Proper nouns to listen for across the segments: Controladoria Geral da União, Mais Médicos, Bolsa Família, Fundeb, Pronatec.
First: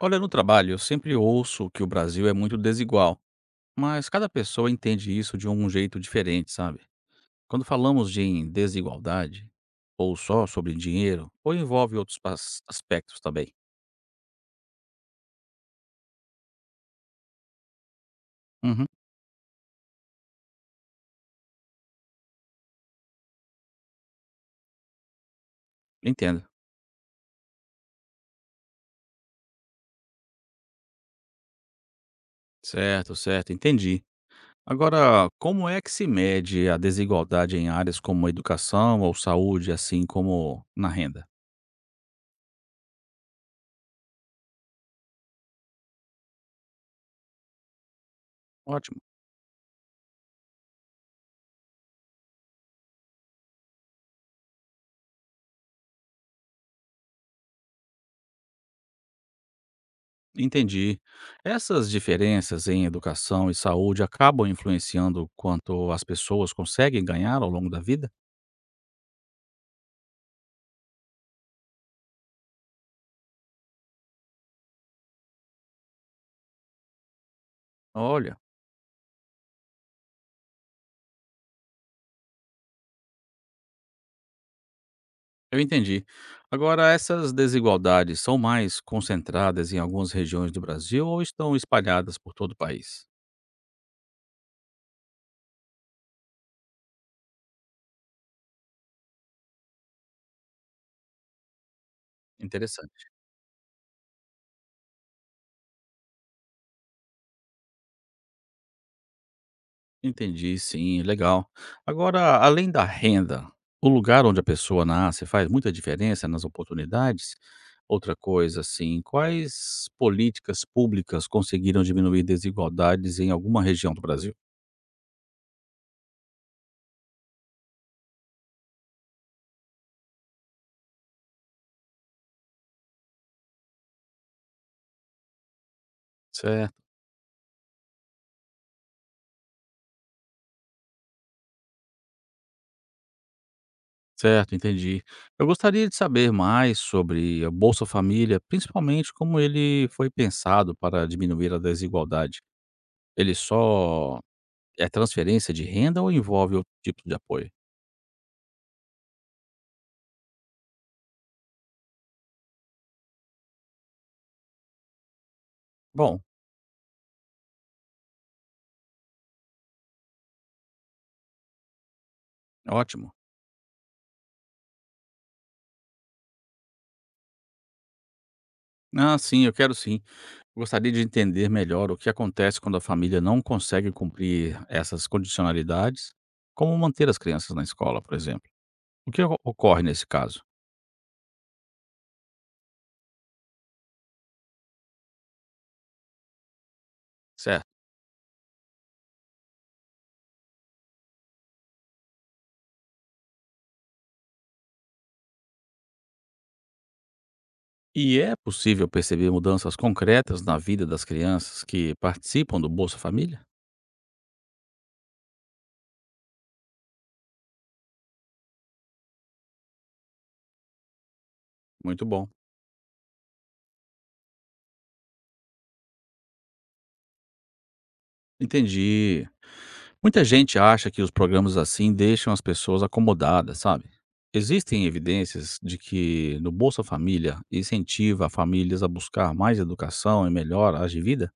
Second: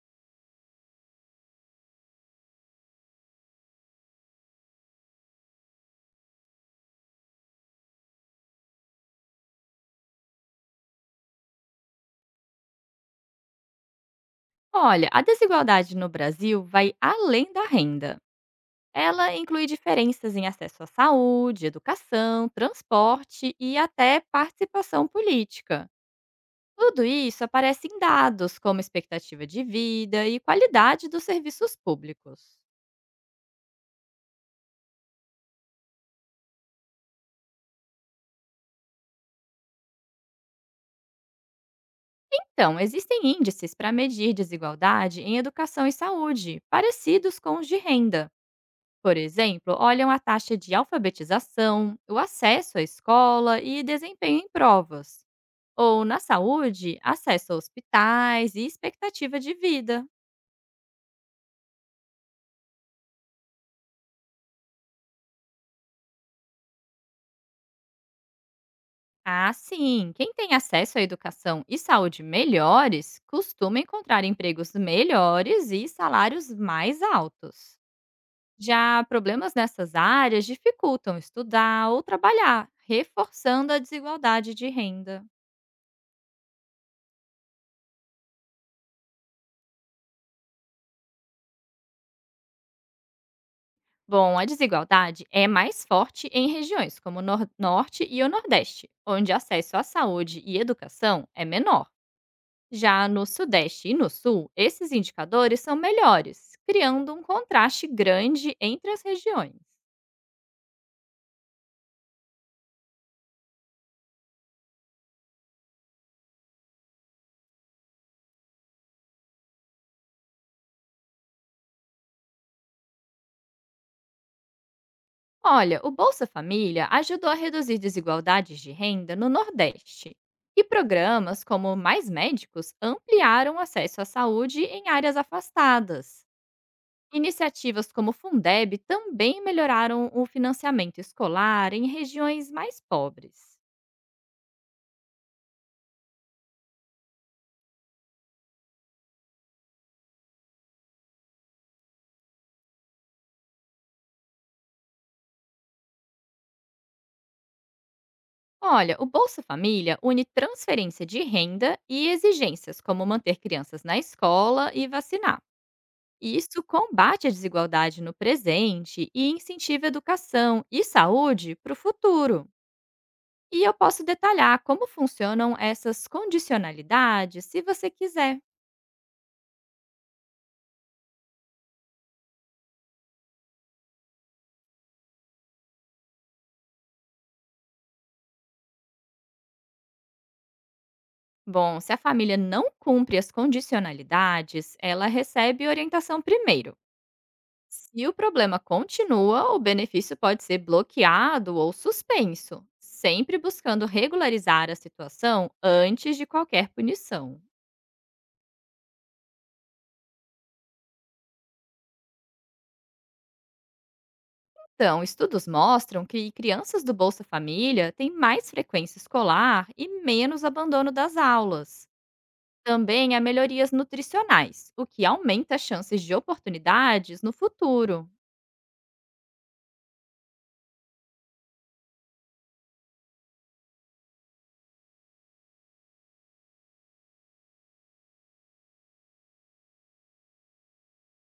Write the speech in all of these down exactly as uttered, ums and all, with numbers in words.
Olha, no trabalho, eu sempre ouço que o Brasil é muito desigual, mas cada pessoa entende isso de um jeito diferente, sabe? Quando falamos de em desigualdade, ou só sobre dinheiro, ou envolve outros pas- aspectos também. Olha, a desigualdade no Brasil vai além da renda. Uhum, Ela inclui diferenças em acesso à saúde, educação, transporte e até participação política. entendo. Tudo isso aparece em dados como expectativa de vida e qualidade dos serviços públicos. Certo, certo, entendi. Agora, como é que se mede a desigualdade em áreas como educação ou saúde, assim como na renda? Então, existem índices para medir desigualdade em educação e saúde, parecidos com os de renda. Ótimo. Por exemplo, olham a taxa de alfabetização, o acesso à escola e desempenho em provas. Ou na saúde, acesso a hospitais e expectativa de vida. Entendi. Essas diferenças em educação e saúde acabam influenciando quanto as pessoas conseguem ganhar ao longo da vida? Ah, sim, quem tem acesso à educação e saúde melhores costuma encontrar empregos melhores e salários mais altos. Olha, Já problemas nessas áreas dificultam estudar ou trabalhar, reforçando a desigualdade de renda. eu entendi. Agora, essas desigualdades são mais concentradas em algumas regiões do Brasil ou estão espalhadas por todo o país? Bom, a desigualdade é mais forte em regiões como o Nor- Norte e o Nordeste, onde acesso à saúde e educação é menor. Interessante. Já no Sudeste e no Sul, esses indicadores são melhores, criando um contraste grande entre as regiões. Entendi, sim, legal. Agora, além da renda, o lugar onde a pessoa nasce faz muita diferença nas oportunidades? Outra coisa, assim, quais políticas públicas conseguiram diminuir desigualdades em alguma região do Brasil? Olha, o Bolsa Família ajudou a reduzir desigualdades de renda no Nordeste. E programas como Mais Médicos ampliaram o acesso à saúde em áreas afastadas. Certo, Iniciativas como o Fundeb também melhoraram o financiamento escolar em regiões mais pobres. certo, entendi. Eu gostaria de saber mais sobre a Bolsa Família, principalmente como ele foi pensado para diminuir a desigualdade. Ele só é transferência de renda ou envolve outro tipo de apoio? Olha, o Bolsa Família une transferência de renda e exigências, como manter crianças na escola e vacinar. Bom, E isso combate a desigualdade no presente e incentiva educação e saúde para o futuro. ótimo. E eu posso detalhar como funcionam essas condicionalidades se você quiser. Ah, sim, eu quero sim. Gostaria de entender melhor o que acontece quando a família não consegue cumprir essas condicionalidades, como manter as crianças na escola, por exemplo. O que o- ocorre nesse caso? Bom, se a família não cumpre as condicionalidades, ela recebe orientação primeiro. Certo. Se o problema continua, o benefício pode ser bloqueado ou suspenso, sempre buscando regularizar a situação antes de qualquer punição. E é possível perceber mudanças concretas na vida das crianças que participam do Bolsa Família? Então, estudos mostram que crianças do Bolsa Família têm mais frequência escolar e menos abandono das aulas. Muito bom. Também há melhorias nutricionais, o que aumenta as chances de oportunidades no futuro. Entendi. Muita gente acha que os programas assim deixam as pessoas acomodadas, sabe? Existem evidências de que no Bolsa Família incentiva famílias a buscar mais educação e melhoras de vida?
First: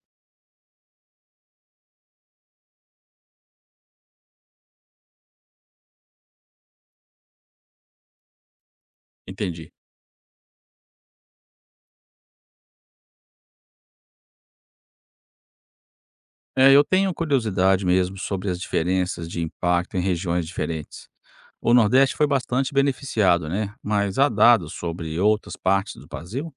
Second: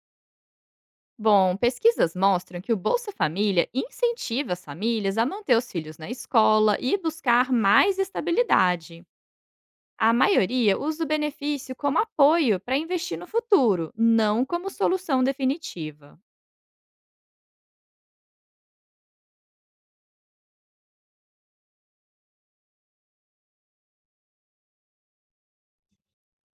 Bom, pesquisas mostram que o Bolsa Família incentiva as famílias a manter os filhos na escola e buscar mais estabilidade. Entendi. A maioria usa o benefício como apoio para investir no futuro, não como solução definitiva. É, eu tenho curiosidade mesmo sobre as diferenças de impacto em regiões diferentes. O Nordeste foi bastante beneficiado, né? Mas há dados sobre outras partes do Brasil?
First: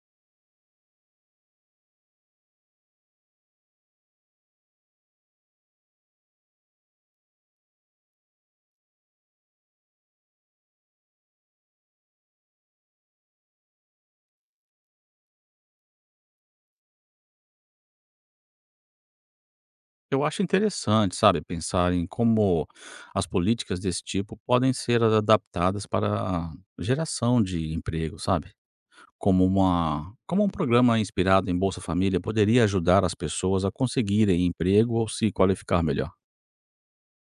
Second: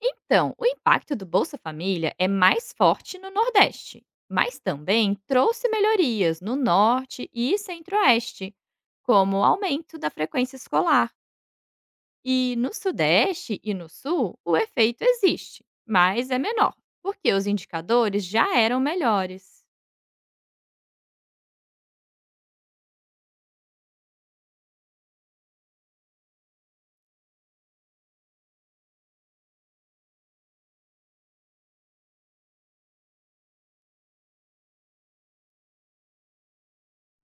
Então, o impacto do Bolsa Família é mais forte no Nordeste, mas também trouxe melhorias no Norte e Centro-Oeste, como o aumento da frequência escolar. E no Sudeste e no Sul, o efeito existe, mas é menor, porque os indicadores já eram melhores. Eu acho interessante, sabe, pensar em como as políticas desse tipo podem ser adaptadas para a geração de emprego, sabe? Como uma, como um programa inspirado em Bolsa Família poderia ajudar as pessoas a conseguirem emprego ou se qualificar melhor.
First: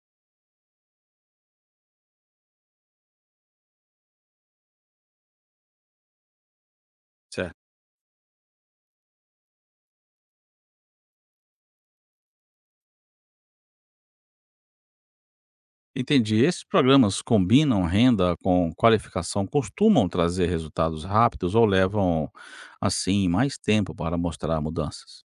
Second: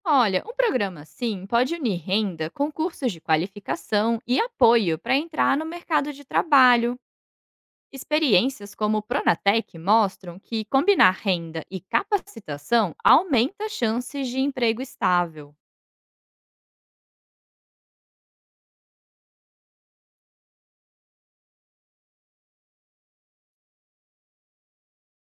Olha, um programa assim pode unir renda com cursos de qualificação e apoio para entrar no mercado de trabalho. Certo. Experiências como o Pronatec mostram que combinar renda e capacitação aumenta as chances de emprego estável. Entendi. Esses programas combinam renda com qualificação, costumam trazer resultados rápidos ou levam, assim, mais tempo para mostrar mudanças?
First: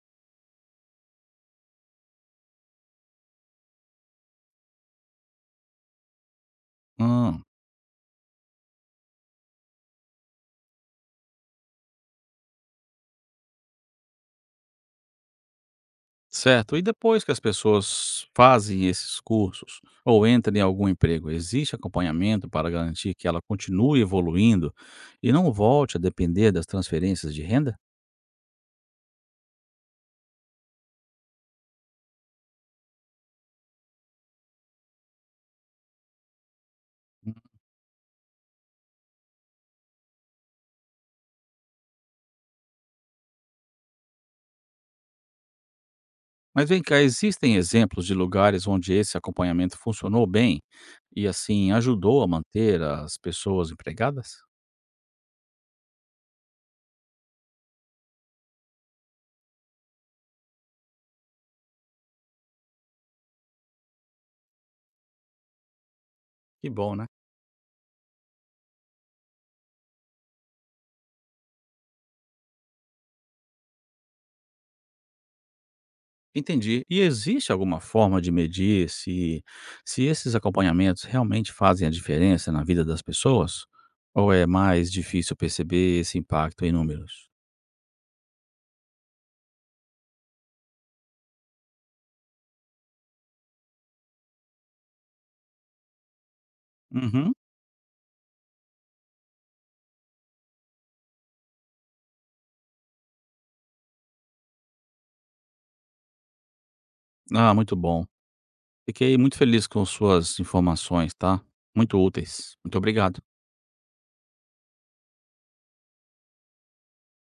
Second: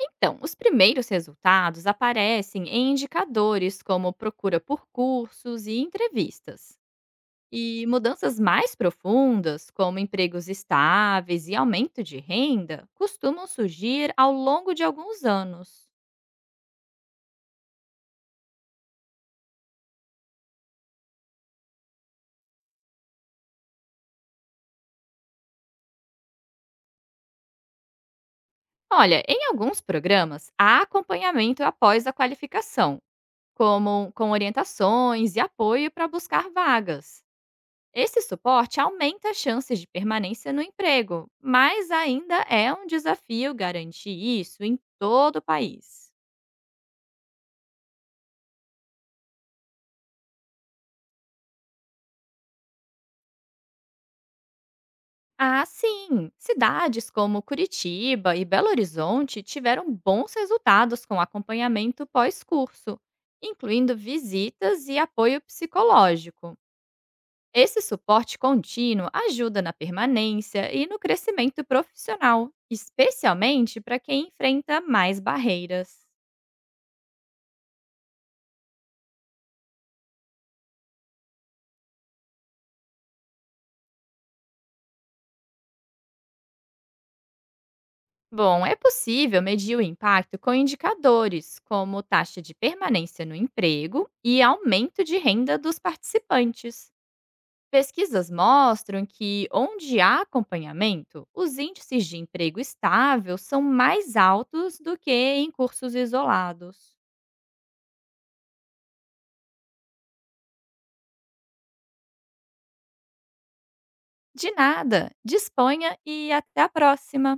Então, os primeiros resultados aparecem em indicadores como procura por cursos e entrevistas. Hum. E mudanças mais profundas, como empregos estáveis e aumento de renda, costumam surgir ao longo de alguns anos. Certo. E depois que as pessoas fazem esses cursos ou entram em algum emprego, existe acompanhamento para garantir que ela continue evoluindo e não volte a depender das transferências de renda? Olha, em alguns programas há acompanhamento após a qualificação, como com orientações e apoio para buscar vagas. Esse suporte aumenta as chances de permanência no emprego, mas ainda é um desafio garantir isso em todo o país. Mas vem cá, existem exemplos de lugares onde esse acompanhamento funcionou bem e assim ajudou a manter as pessoas empregadas? Ah, sim! Cidades como Curitiba e Belo Horizonte tiveram bons resultados com acompanhamento pós-curso, incluindo visitas e apoio psicológico. Que bom, né? Esse suporte contínuo ajuda na permanência e no crescimento profissional, especialmente para quem enfrenta mais barreiras. Entendi. E existe alguma forma de medir se se esses acompanhamentos realmente fazem a diferença na vida das pessoas? Ou é mais difícil perceber esse impacto em números? Bom, é possível medir o impacto com indicadores como taxa de permanência no emprego e aumento de renda dos participantes. Uhum. Pesquisas mostram que, onde há acompanhamento, os índices de emprego estável são mais altos do que em cursos isolados. Ah, muito bom. Fiquei muito feliz com suas informações, tá? Muito úteis. Muito obrigado. De nada, disponha e até a próxima!